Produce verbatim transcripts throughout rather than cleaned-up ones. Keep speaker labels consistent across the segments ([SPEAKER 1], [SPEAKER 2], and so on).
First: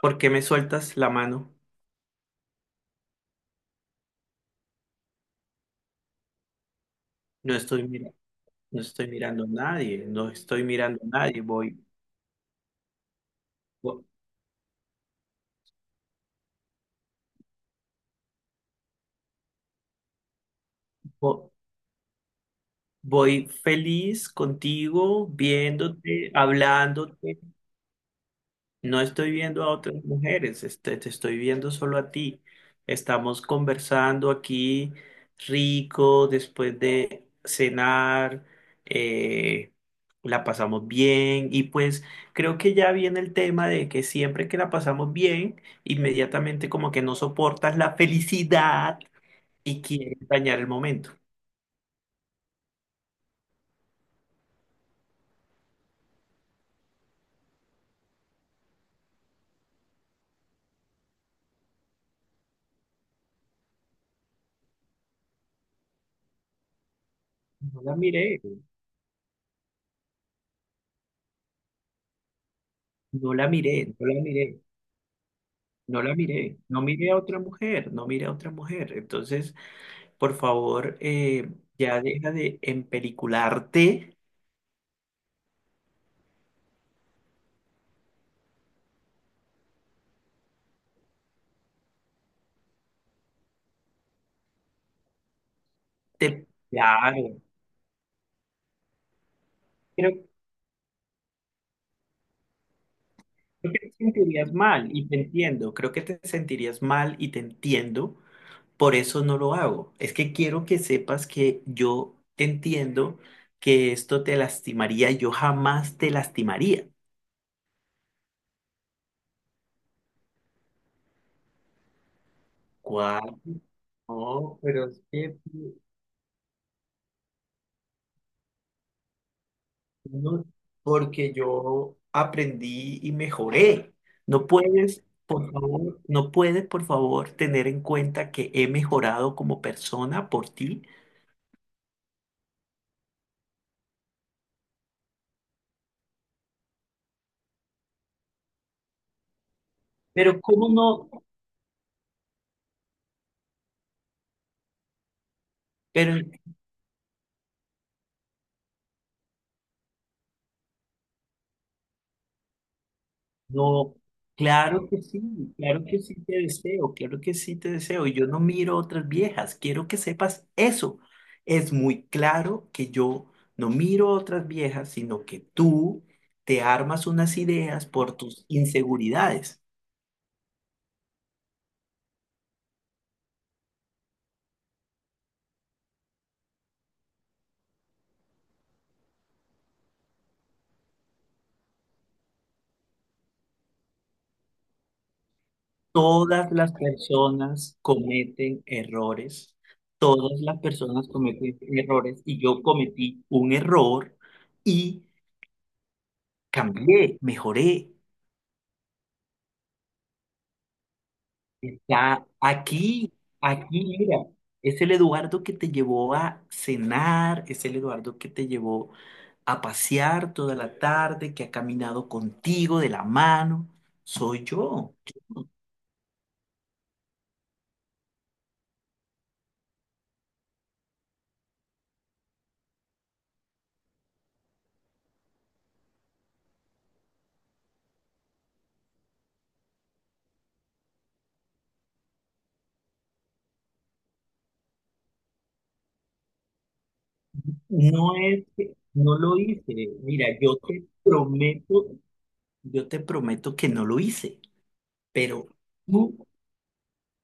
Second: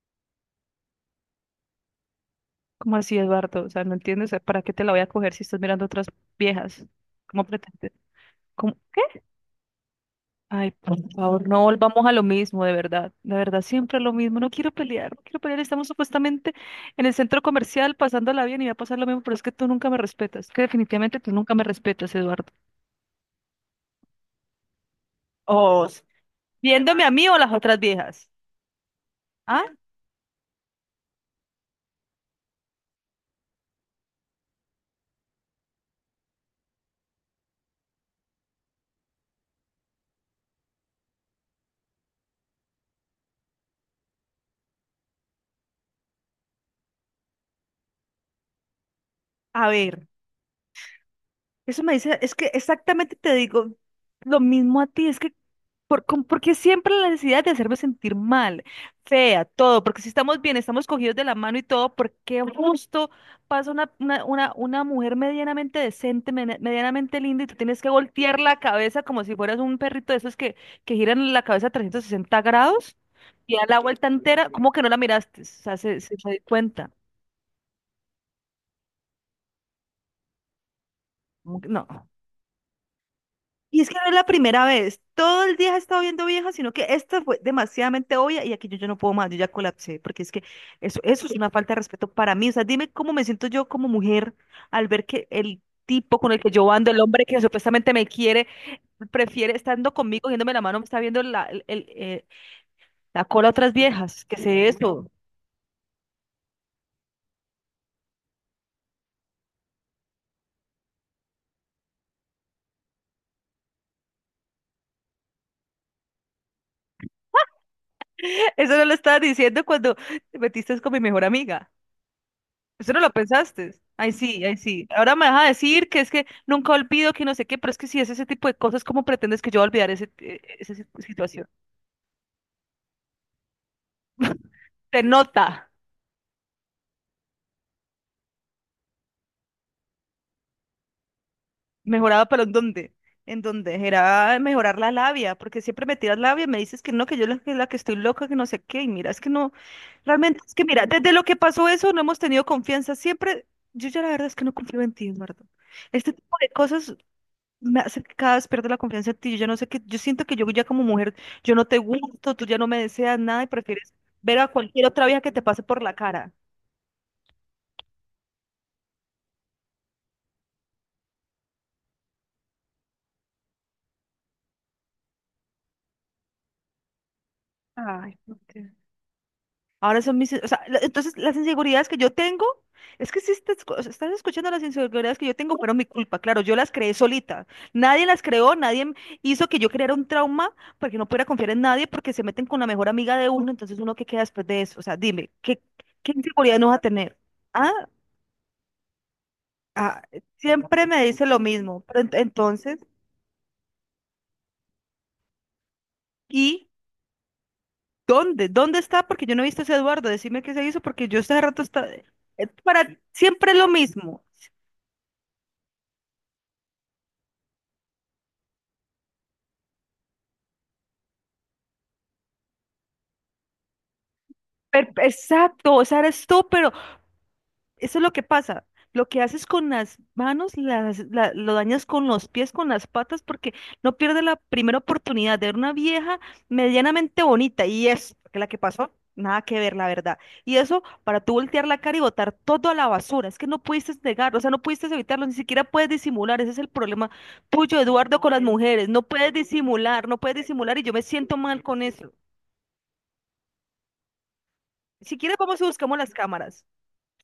[SPEAKER 1] ¿Por qué me sueltas la mano?
[SPEAKER 2] ¿Cómo así, Eduardo? O sea, ¿no entiendes? ¿Para qué te la voy a coger si estás mirando otras viejas? ¿Cómo
[SPEAKER 1] No estoy
[SPEAKER 2] pretendes?
[SPEAKER 1] mirando,
[SPEAKER 2] ¿Cómo?
[SPEAKER 1] no estoy
[SPEAKER 2] ¿Qué?
[SPEAKER 1] mirando a nadie, no estoy
[SPEAKER 2] Ay, por
[SPEAKER 1] mirando a nadie,
[SPEAKER 2] favor, no
[SPEAKER 1] voy,
[SPEAKER 2] volvamos a lo mismo, de verdad. De verdad, siempre
[SPEAKER 1] vo-
[SPEAKER 2] lo mismo. No quiero pelear, no quiero pelear. Estamos supuestamente en el centro comercial pasándola bien y va a pasar lo mismo, pero es que tú nunca me respetas. Es que definitivamente tú
[SPEAKER 1] vo-
[SPEAKER 2] nunca me respetas, Eduardo.
[SPEAKER 1] voy, feliz contigo,
[SPEAKER 2] O
[SPEAKER 1] viéndote,
[SPEAKER 2] viéndome a mí o a
[SPEAKER 1] hablándote.
[SPEAKER 2] las otras viejas.
[SPEAKER 1] No estoy viendo
[SPEAKER 2] ¿Ah?
[SPEAKER 1] a otras mujeres, este, te estoy viendo solo a ti. Estamos conversando aquí rico después de cenar, eh, la pasamos bien y pues creo que ya viene el tema de que siempre que la pasamos bien, inmediatamente como que no soportas la felicidad
[SPEAKER 2] A
[SPEAKER 1] y
[SPEAKER 2] ver,
[SPEAKER 1] quieres dañar el momento.
[SPEAKER 2] eso me dice, es que exactamente te digo lo mismo a ti, es que Por, con- porque siempre la necesidad de hacerme sentir mal, fea, todo, porque si estamos bien, estamos cogidos de la mano y todo, ¿por qué justo pasa una, una, una, una mujer medianamente decente, mene- medianamente linda y tú tienes
[SPEAKER 1] No
[SPEAKER 2] que
[SPEAKER 1] la miré,
[SPEAKER 2] voltear la cabeza como si fueras un perrito de esos que, que giran la cabeza trescientos sesenta grados
[SPEAKER 1] no la
[SPEAKER 2] y da
[SPEAKER 1] miré,
[SPEAKER 2] la
[SPEAKER 1] no
[SPEAKER 2] vuelta
[SPEAKER 1] la
[SPEAKER 2] entera?
[SPEAKER 1] miré,
[SPEAKER 2] ¿Cómo que no la miraste? O sea, se,
[SPEAKER 1] no la
[SPEAKER 2] se, se di
[SPEAKER 1] miré, no
[SPEAKER 2] cuenta.
[SPEAKER 1] miré a otra mujer, no miré a otra mujer. Entonces... Por favor, eh,
[SPEAKER 2] ¿Cómo que no?
[SPEAKER 1] ya deja de
[SPEAKER 2] Y es que no es
[SPEAKER 1] empelicularte.
[SPEAKER 2] la primera vez. Todo el día he estado viendo viejas, sino que esta fue demasiadamente obvia y aquí yo, yo no puedo más, yo ya colapsé, porque es que eso, eso es una falta de respeto para mí. O sea, dime cómo me siento yo como mujer al ver que el tipo con el
[SPEAKER 1] Te...
[SPEAKER 2] que yo ando, el hombre que
[SPEAKER 1] Claro,
[SPEAKER 2] supuestamente me quiere, prefiere estando
[SPEAKER 1] creo,
[SPEAKER 2] conmigo, cogiéndome la mano, me está viendo la, el- el, eh, la cola a
[SPEAKER 1] creo
[SPEAKER 2] otras
[SPEAKER 1] que te
[SPEAKER 2] viejas. ¿Qué es
[SPEAKER 1] sentirías mal y
[SPEAKER 2] eso?
[SPEAKER 1] te entiendo. Creo que te sentirías mal y te entiendo. Por eso no lo hago. Es que quiero que sepas que yo entiendo que esto te lastimaría. Yo jamás te lastimaría.
[SPEAKER 2] Eso no lo estaba diciendo cuando te metiste con mi mejor amiga. Eso no lo
[SPEAKER 1] ¿Cuál?
[SPEAKER 2] pensaste. Ay, sí, ay,
[SPEAKER 1] No,
[SPEAKER 2] sí.
[SPEAKER 1] pero es
[SPEAKER 2] Ahora me
[SPEAKER 1] que...
[SPEAKER 2] vas a decir que es que nunca olvido que no sé qué, pero es que si es ese tipo de cosas, ¿cómo pretendes que yo voy a olvidar ese, eh,
[SPEAKER 1] No,
[SPEAKER 2] esa si-
[SPEAKER 1] porque
[SPEAKER 2] situación?
[SPEAKER 1] yo aprendí y mejoré. No
[SPEAKER 2] Se
[SPEAKER 1] puedes, por
[SPEAKER 2] nota.
[SPEAKER 1] favor, no puedes, por favor, tener en cuenta que he mejorado como persona por ti.
[SPEAKER 2] Mejoraba, pero ¿en dónde? En dónde era mejorar la labia, porque siempre me tiras labia y me dices que no, que yo la, que la que estoy loca, que no sé qué, y mira, es que no, realmente
[SPEAKER 1] Pero
[SPEAKER 2] es que
[SPEAKER 1] cómo
[SPEAKER 2] mira,
[SPEAKER 1] no,
[SPEAKER 2] desde lo que pasó eso no hemos tenido confianza, siempre, yo ya la verdad es que no confío en ti, Eduardo. Este
[SPEAKER 1] pero
[SPEAKER 2] tipo de cosas me hace que cada vez pierdo la confianza en ti. Yo ya no sé qué, yo siento que yo ya como mujer, yo no te gusto, tú ya no me deseas nada y prefieres
[SPEAKER 1] no,
[SPEAKER 2] ver a cualquier
[SPEAKER 1] claro que
[SPEAKER 2] otra vieja
[SPEAKER 1] sí,
[SPEAKER 2] que te pase por
[SPEAKER 1] claro
[SPEAKER 2] la
[SPEAKER 1] que sí
[SPEAKER 2] cara.
[SPEAKER 1] te deseo, claro que sí te deseo. Y yo no miro otras viejas, quiero que sepas eso. Es muy claro que yo no miro otras viejas, sino que tú te armas unas ideas por
[SPEAKER 2] Ay, ¿por
[SPEAKER 1] tus
[SPEAKER 2] qué?
[SPEAKER 1] inseguridades.
[SPEAKER 2] Ahora son mis, o sea, la- entonces las inseguridades que yo tengo, es que si estás, escu- o sea, estás escuchando las inseguridades que yo tengo, fueron mi culpa, claro, yo las creé solita. Nadie las creó, nadie m- hizo que yo creara un trauma porque no pudiera confiar en nadie porque se meten con la mejor amiga de uno, entonces uno que queda después de eso, o sea, dime, ¿qué, qué
[SPEAKER 1] Todas
[SPEAKER 2] inseguridad no
[SPEAKER 1] las
[SPEAKER 2] vas a tener? ¿Ah?
[SPEAKER 1] personas cometen errores,
[SPEAKER 2] Ah,
[SPEAKER 1] todas las
[SPEAKER 2] siempre me
[SPEAKER 1] personas
[SPEAKER 2] dice lo
[SPEAKER 1] cometen
[SPEAKER 2] mismo, pero ent-
[SPEAKER 1] errores y yo
[SPEAKER 2] entonces,
[SPEAKER 1] cometí un error y
[SPEAKER 2] ¿y
[SPEAKER 1] cambié, mejoré.
[SPEAKER 2] dónde? ¿Dónde está? Porque yo no he visto a ese Eduardo, decime qué se hizo, porque yo este rato está, eh,
[SPEAKER 1] Está
[SPEAKER 2] para
[SPEAKER 1] aquí,
[SPEAKER 2] siempre lo
[SPEAKER 1] aquí, mira,
[SPEAKER 2] mismo.
[SPEAKER 1] es el Eduardo que te llevó a cenar, es el Eduardo que te llevó a pasear toda la tarde, que ha caminado contigo de la mano, soy
[SPEAKER 2] Per-
[SPEAKER 1] yo.
[SPEAKER 2] exacto, o sea, eres tú, pero eso es lo que pasa. Lo que haces con las manos, las, la- lo dañas con los pies, con las patas, porque no pierdes la primera oportunidad de ver una vieja medianamente bonita. Y es que la que pasó, nada que ver, la verdad. Y eso para tú voltear la cara y botar todo a la basura. Es que no pudiste negarlo, o sea, no pudiste evitarlo, ni siquiera puedes disimular. Ese es el problema tuyo,
[SPEAKER 1] No
[SPEAKER 2] Eduardo, con las
[SPEAKER 1] es que
[SPEAKER 2] mujeres. No
[SPEAKER 1] no
[SPEAKER 2] puedes
[SPEAKER 1] lo hice.
[SPEAKER 2] disimular, no
[SPEAKER 1] Mira,
[SPEAKER 2] puedes
[SPEAKER 1] yo
[SPEAKER 2] disimular y
[SPEAKER 1] te
[SPEAKER 2] yo me siento mal con
[SPEAKER 1] prometo.
[SPEAKER 2] eso.
[SPEAKER 1] Yo te prometo que no lo hice,
[SPEAKER 2] Si quieres,
[SPEAKER 1] pero
[SPEAKER 2] vamos y buscamos las
[SPEAKER 1] tú,
[SPEAKER 2] cámaras.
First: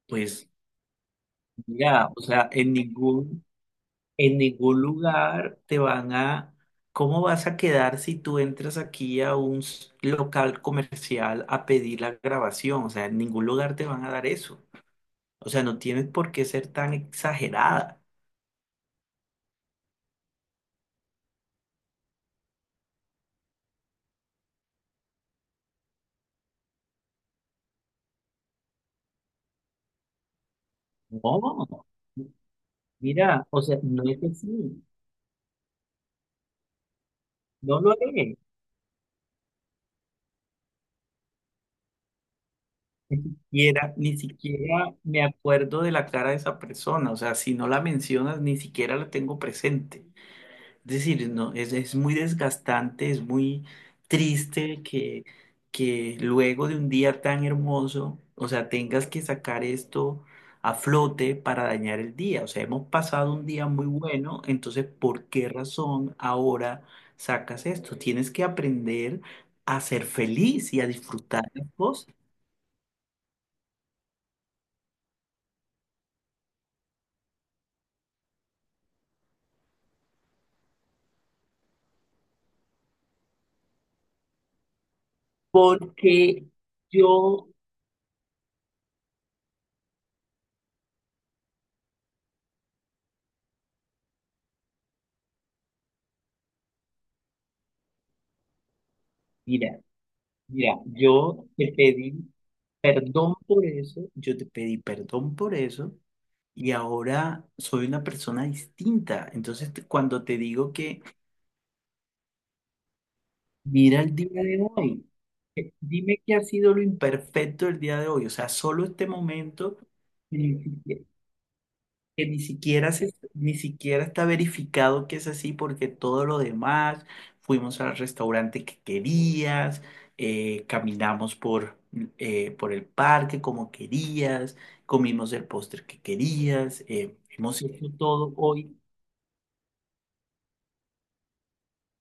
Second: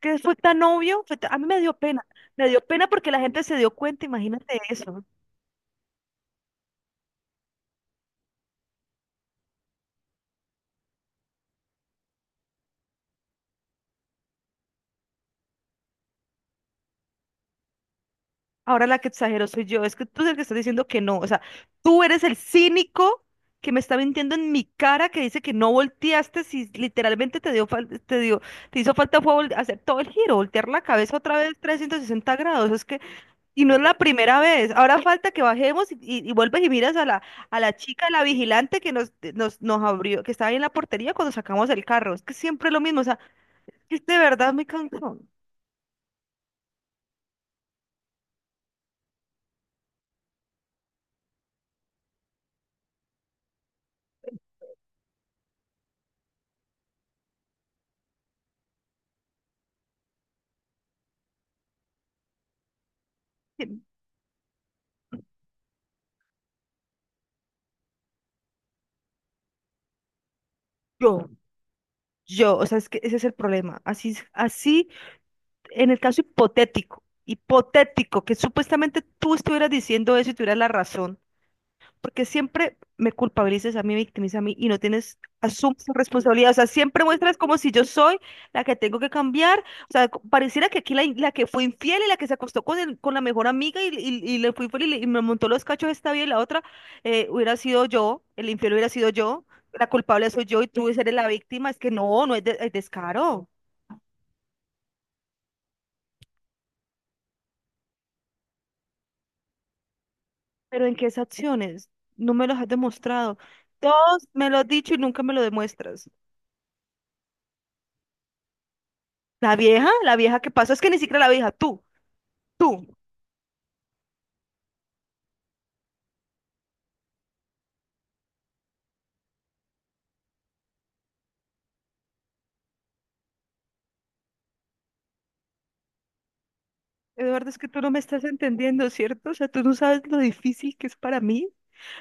[SPEAKER 2] Que fue
[SPEAKER 1] pues,
[SPEAKER 2] tan obvio, fue ta- a mí me dio pena,
[SPEAKER 1] mira, o
[SPEAKER 2] me
[SPEAKER 1] sea,
[SPEAKER 2] dio
[SPEAKER 1] en
[SPEAKER 2] pena porque la gente
[SPEAKER 1] ningún,
[SPEAKER 2] se dio cuenta,
[SPEAKER 1] en
[SPEAKER 2] imagínate
[SPEAKER 1] ningún
[SPEAKER 2] eso.
[SPEAKER 1] lugar te van a, ¿cómo vas a quedar si tú entras aquí a un s- local comercial a pedir la grabación? O sea, en ningún lugar te van a dar eso. O sea, no tienes por qué ser tan exagerada.
[SPEAKER 2] Ahora la que exagero soy yo, es que tú eres el que estás diciendo que no, o sea, tú eres el cínico que me está mintiendo en mi cara que dice que no volteaste si literalmente te dio fal- te dio te hizo falta fue vol- hacer todo el giro, voltear la cabeza otra vez
[SPEAKER 1] No,
[SPEAKER 2] trescientos sesenta grados, es que
[SPEAKER 1] mira, o
[SPEAKER 2] y no
[SPEAKER 1] sea,
[SPEAKER 2] es la
[SPEAKER 1] no es
[SPEAKER 2] primera vez.
[SPEAKER 1] así,
[SPEAKER 2] Ahora falta que bajemos y, y- y vuelves y miras a la a la
[SPEAKER 1] no lo
[SPEAKER 2] chica, la
[SPEAKER 1] haré.
[SPEAKER 2] vigilante que nos nos nos abrió, que estaba ahí en la portería cuando sacamos el carro. Es que siempre es lo mismo, o sea,
[SPEAKER 1] Ni siquiera,
[SPEAKER 2] que
[SPEAKER 1] ni
[SPEAKER 2] de verdad me
[SPEAKER 1] siquiera
[SPEAKER 2] cansó.
[SPEAKER 1] me acuerdo de la cara de esa persona, o sea, si no la mencionas, ni siquiera la tengo presente. Es decir, no, es, es muy desgastante, es muy triste que, que luego de un día tan hermoso, o sea, tengas que sacar esto a flote para dañar el día. O sea, hemos pasado un día
[SPEAKER 2] Que
[SPEAKER 1] muy bueno, entonces, ¿por qué razón ahora sacas esto? Tienes que aprender a ser feliz y a
[SPEAKER 2] Yo,
[SPEAKER 1] disfrutar las cosas.
[SPEAKER 2] yo, o sea, es que ese es el problema. Así, es- así, en el caso hipotético, hipotético, que supuestamente tú estuvieras diciendo eso y tuvieras la razón. Porque siempre me culpabilizas a mí, me victimizas a mí y no tienes, asumes tu
[SPEAKER 1] Porque
[SPEAKER 2] responsabilidad. O sea, siempre muestras
[SPEAKER 1] yo,
[SPEAKER 2] como si yo soy la que tengo que cambiar. O sea, co- pareciera que aquí la, la que fue infiel y la que se acostó con, el- con la mejor amiga y, y- y le fue infiel y, le- y me montó los cachos esta bien y la otra eh, hubiera sido yo, el infiel hubiera sido yo,
[SPEAKER 1] mira,
[SPEAKER 2] la culpable soy yo y
[SPEAKER 1] mira,
[SPEAKER 2] tú eres la
[SPEAKER 1] yo
[SPEAKER 2] víctima.
[SPEAKER 1] te
[SPEAKER 2] Es que
[SPEAKER 1] pedí
[SPEAKER 2] no, no es, de- es
[SPEAKER 1] perdón
[SPEAKER 2] descaro.
[SPEAKER 1] por eso, yo te pedí perdón por eso, y ahora soy una persona distinta. Entonces, te- cuando te digo
[SPEAKER 2] Pero ¿en
[SPEAKER 1] que
[SPEAKER 2] qué esas acciones? No me los has demostrado.
[SPEAKER 1] mira el
[SPEAKER 2] Todos
[SPEAKER 1] día
[SPEAKER 2] me lo
[SPEAKER 1] de
[SPEAKER 2] has dicho y
[SPEAKER 1] hoy,
[SPEAKER 2] nunca me lo
[SPEAKER 1] eh,
[SPEAKER 2] demuestras.
[SPEAKER 1] dime qué ha sido lo imperfecto del día de hoy, o sea, solo este
[SPEAKER 2] La
[SPEAKER 1] momento.
[SPEAKER 2] vieja, la vieja que pasó, es que ni siquiera la vieja, tú.
[SPEAKER 1] Que ni
[SPEAKER 2] Tú,
[SPEAKER 1] siquiera se, ni siquiera está verificado que es así porque todo lo demás, fuimos al restaurante que querías, eh, caminamos por, eh, por el parque como querías, comimos el postre que querías, eh,
[SPEAKER 2] Eduardo, es
[SPEAKER 1] hemos
[SPEAKER 2] que tú
[SPEAKER 1] hecho
[SPEAKER 2] no me estás
[SPEAKER 1] todo hoy,
[SPEAKER 2] entendiendo, ¿cierto? O sea, tú no sabes lo difícil que es para mí,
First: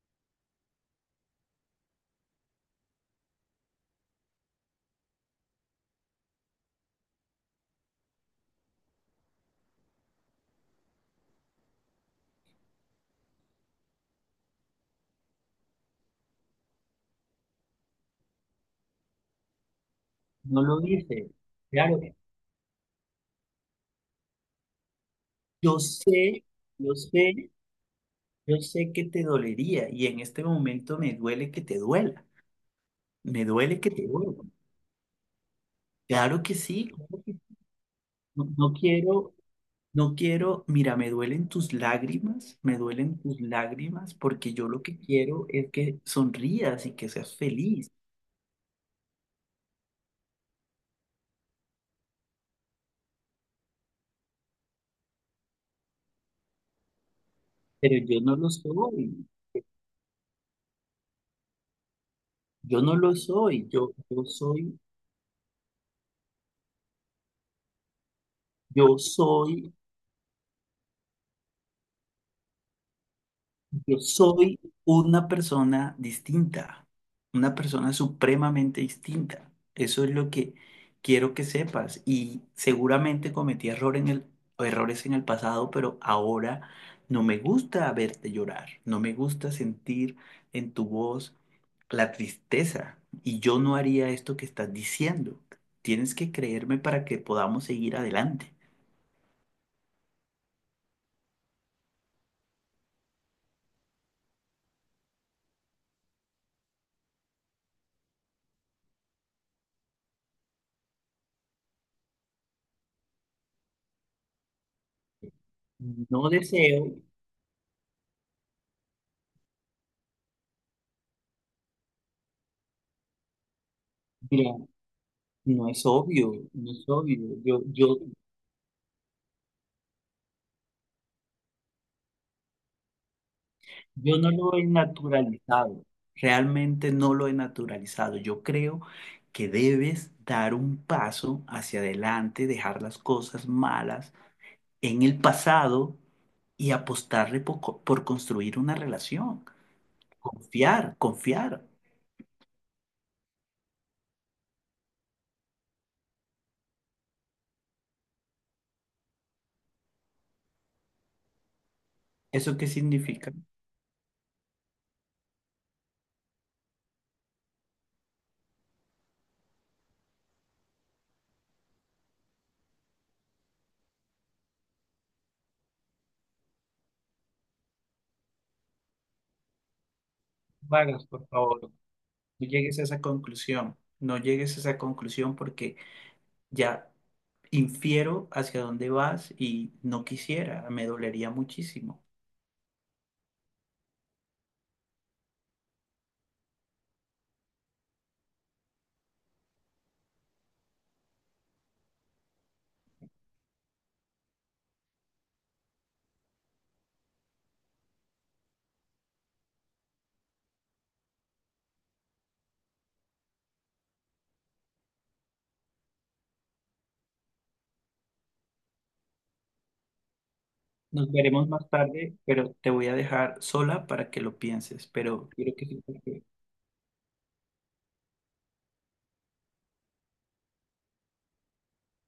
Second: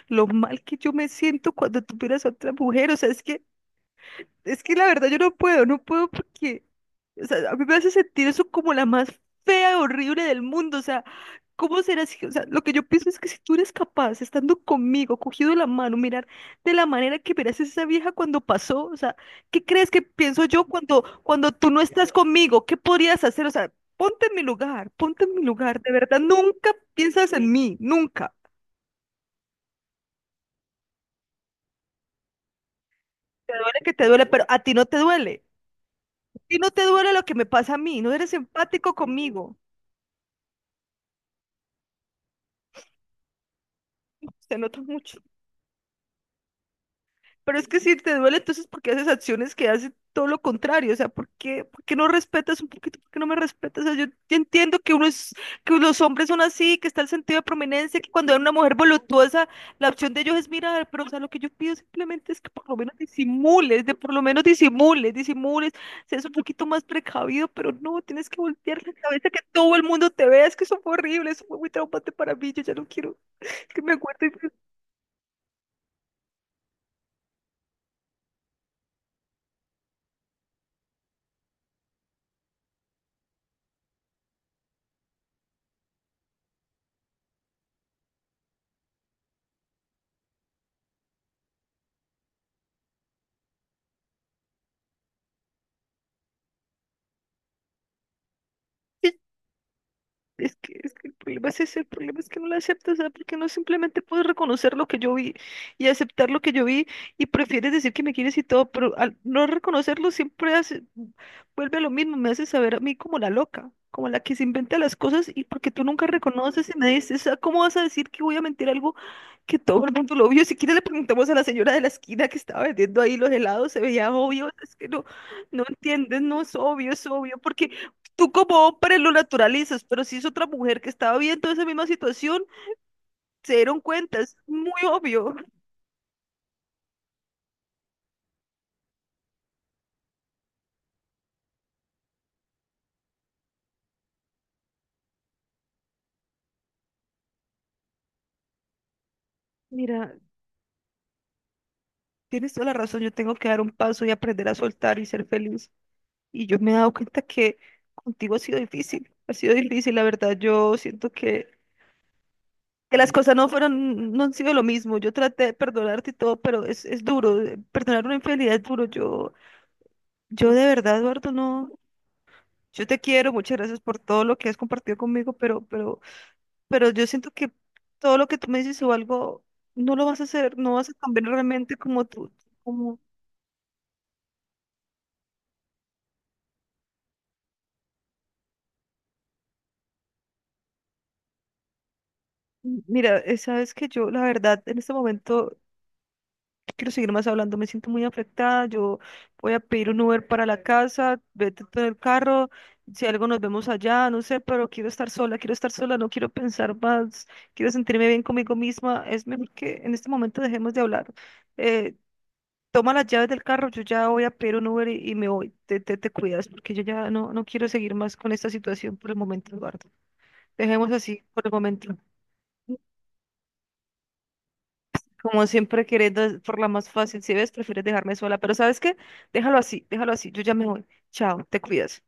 [SPEAKER 2] lo mal que yo me siento cuando tú miras a otra mujer. O sea, es que es que la verdad yo no puedo, no puedo porque, o sea, a mí me hace sentir eso como la más fea, horrible del mundo, o sea, ¿cómo será si, o sea, lo que yo pienso es que si tú eres capaz, estando conmigo, cogido de la mano, mirar de la manera que miras a esa vieja cuando pasó, o sea, ¿qué crees que pienso
[SPEAKER 1] no
[SPEAKER 2] yo
[SPEAKER 1] lo
[SPEAKER 2] cuando,
[SPEAKER 1] dice.
[SPEAKER 2] cuando tú no
[SPEAKER 1] Claro,
[SPEAKER 2] estás conmigo? ¿Qué podrías hacer? O sea, ponte en mi lugar, ponte en mi
[SPEAKER 1] yo
[SPEAKER 2] lugar, de verdad,
[SPEAKER 1] sé,
[SPEAKER 2] nunca
[SPEAKER 1] yo
[SPEAKER 2] piensas en
[SPEAKER 1] sé,
[SPEAKER 2] mí, nunca.
[SPEAKER 1] yo sé que te dolería y en este momento me duele que te duela, me
[SPEAKER 2] Te duele
[SPEAKER 1] duele que
[SPEAKER 2] que te
[SPEAKER 1] te
[SPEAKER 2] duele,
[SPEAKER 1] duela.
[SPEAKER 2] pero a ti no te duele. A
[SPEAKER 1] Claro que
[SPEAKER 2] ti no te
[SPEAKER 1] sí,
[SPEAKER 2] duele
[SPEAKER 1] claro
[SPEAKER 2] lo
[SPEAKER 1] que
[SPEAKER 2] que
[SPEAKER 1] sí.
[SPEAKER 2] me pasa a mí, no eres
[SPEAKER 1] No, no
[SPEAKER 2] empático
[SPEAKER 1] quiero,
[SPEAKER 2] conmigo.
[SPEAKER 1] no quiero, mira, me duelen tus lágrimas, me duelen tus lágrimas, porque
[SPEAKER 2] Se
[SPEAKER 1] yo
[SPEAKER 2] nota
[SPEAKER 1] lo que
[SPEAKER 2] mucho.
[SPEAKER 1] quiero es que sonrías y que seas
[SPEAKER 2] Pero es que
[SPEAKER 1] feliz,
[SPEAKER 2] si te duele, entonces, ¿por qué haces acciones que hacen todo lo contrario? O sea, ¿por qué, por qué no respetas un poquito? ¿Por qué no me respetas? O sea, yo yo entiendo que uno es, que los hombres son así, que está el sentido de
[SPEAKER 1] pero
[SPEAKER 2] prominencia, que
[SPEAKER 1] yo
[SPEAKER 2] cuando
[SPEAKER 1] no
[SPEAKER 2] hay
[SPEAKER 1] lo
[SPEAKER 2] una mujer
[SPEAKER 1] soy,
[SPEAKER 2] voluptuosa, la opción de ellos es mirar, pero o sea, lo que yo pido simplemente es que por lo
[SPEAKER 1] yo
[SPEAKER 2] menos
[SPEAKER 1] no lo soy,
[SPEAKER 2] disimules,
[SPEAKER 1] yo,
[SPEAKER 2] de por lo
[SPEAKER 1] yo
[SPEAKER 2] menos
[SPEAKER 1] soy,
[SPEAKER 2] disimules, disimules, seas un poquito más precavido, pero no, tienes que voltear la
[SPEAKER 1] yo
[SPEAKER 2] cabeza, que
[SPEAKER 1] soy.
[SPEAKER 2] todo el mundo te vea, es que eso fue horrible, eso fue muy traumante para mí, yo ya no quiero, es que me
[SPEAKER 1] Yo
[SPEAKER 2] acuerdo
[SPEAKER 1] soy una persona distinta, una persona supremamente distinta. Eso es lo que quiero que sepas. Y seguramente cometí error en el, errores en el pasado, pero ahora no me gusta verte llorar, no me gusta sentir en tu voz la tristeza. Y yo no haría esto que estás diciendo. Tienes que creerme para que podamos seguir adelante.
[SPEAKER 2] y Es que, es que el problema es ese, el problema es que no la aceptas, ¿sabes? Porque no simplemente puedes reconocer lo que yo vi y aceptar lo que yo vi y prefieres decir que me quieres y todo, pero al no reconocerlo siempre hace, vuelve a lo mismo, me hace saber a mí como la loca, como la que se inventa las cosas y porque tú nunca
[SPEAKER 1] No
[SPEAKER 2] reconoces y
[SPEAKER 1] deseo,
[SPEAKER 2] me dices, "Ah, ¿cómo vas a decir que voy a mentir algo que todo el mundo lo vio? Si quieres le preguntamos a la señora de la esquina que estaba vendiendo ahí los helados, se veía obvio,
[SPEAKER 1] mira,
[SPEAKER 2] es que no, no
[SPEAKER 1] no es
[SPEAKER 2] entiendes,
[SPEAKER 1] obvio,
[SPEAKER 2] no es
[SPEAKER 1] no es
[SPEAKER 2] obvio, es
[SPEAKER 1] obvio.
[SPEAKER 2] obvio,
[SPEAKER 1] Yo,
[SPEAKER 2] porque
[SPEAKER 1] yo
[SPEAKER 2] tú como hombre lo naturalizas, pero si es otra mujer que estaba viendo esa misma situación, se dieron
[SPEAKER 1] Yo
[SPEAKER 2] cuenta,
[SPEAKER 1] no
[SPEAKER 2] es
[SPEAKER 1] lo he
[SPEAKER 2] muy obvio."
[SPEAKER 1] naturalizado, realmente no lo he naturalizado. Yo creo que debes dar un paso hacia adelante, dejar las cosas malas en el pasado y apostarle por, co- por construir una relación.
[SPEAKER 2] Mira,
[SPEAKER 1] Confiar, confiar.
[SPEAKER 2] tienes toda la razón, yo tengo que dar un paso y aprender a soltar y ser feliz. Y yo me he dado cuenta que contigo ha sido difícil, ha sido difícil, la verdad, yo siento que,
[SPEAKER 1] ¿Eso qué
[SPEAKER 2] que las
[SPEAKER 1] significa?
[SPEAKER 2] cosas no fueron, no han sido lo mismo. Yo traté de perdonarte y todo, pero es, es duro, eh, perdonar una infidelidad es duro. Yo, yo de verdad, Eduardo, no, yo te quiero, muchas gracias por todo lo que has compartido conmigo, pero, pero... pero yo siento que todo lo que tú me dices o algo, no lo vas a hacer, no vas a
[SPEAKER 1] Vagas,
[SPEAKER 2] cambiar
[SPEAKER 1] por favor,
[SPEAKER 2] realmente como tú,
[SPEAKER 1] no llegues a
[SPEAKER 2] como,
[SPEAKER 1] esa conclusión. No llegues a esa conclusión porque ya infiero hacia dónde vas y no quisiera, me dolería muchísimo.
[SPEAKER 2] mira, eh, sabes que yo, la verdad, en este momento quiero seguir más hablando, me siento muy afectada, yo voy a pedir un Uber para la casa, vete tú en el carro, si algo nos vemos allá, no sé, pero quiero estar sola, quiero estar sola, no quiero pensar más, quiero sentirme bien conmigo misma, es mejor que en este momento dejemos de hablar. eh, Toma las llaves del carro, yo ya voy a pedir un Uber y, y me voy. Te, te, te cuidas, porque yo ya no, no quiero seguir más con esta situación por el momento, Eduardo. Dejemos
[SPEAKER 1] Nos
[SPEAKER 2] así por
[SPEAKER 1] veremos
[SPEAKER 2] el
[SPEAKER 1] más
[SPEAKER 2] momento.
[SPEAKER 1] tarde, pero te voy a dejar sola para que lo pienses, pero
[SPEAKER 2] Como
[SPEAKER 1] quiero que
[SPEAKER 2] siempre,
[SPEAKER 1] sepas que
[SPEAKER 2] queriendo por la más fácil, si ves, prefieres dejarme sola, pero ¿sabes qué? Déjalo así, déjalo así, yo ya me voy. Chao, te cuidas.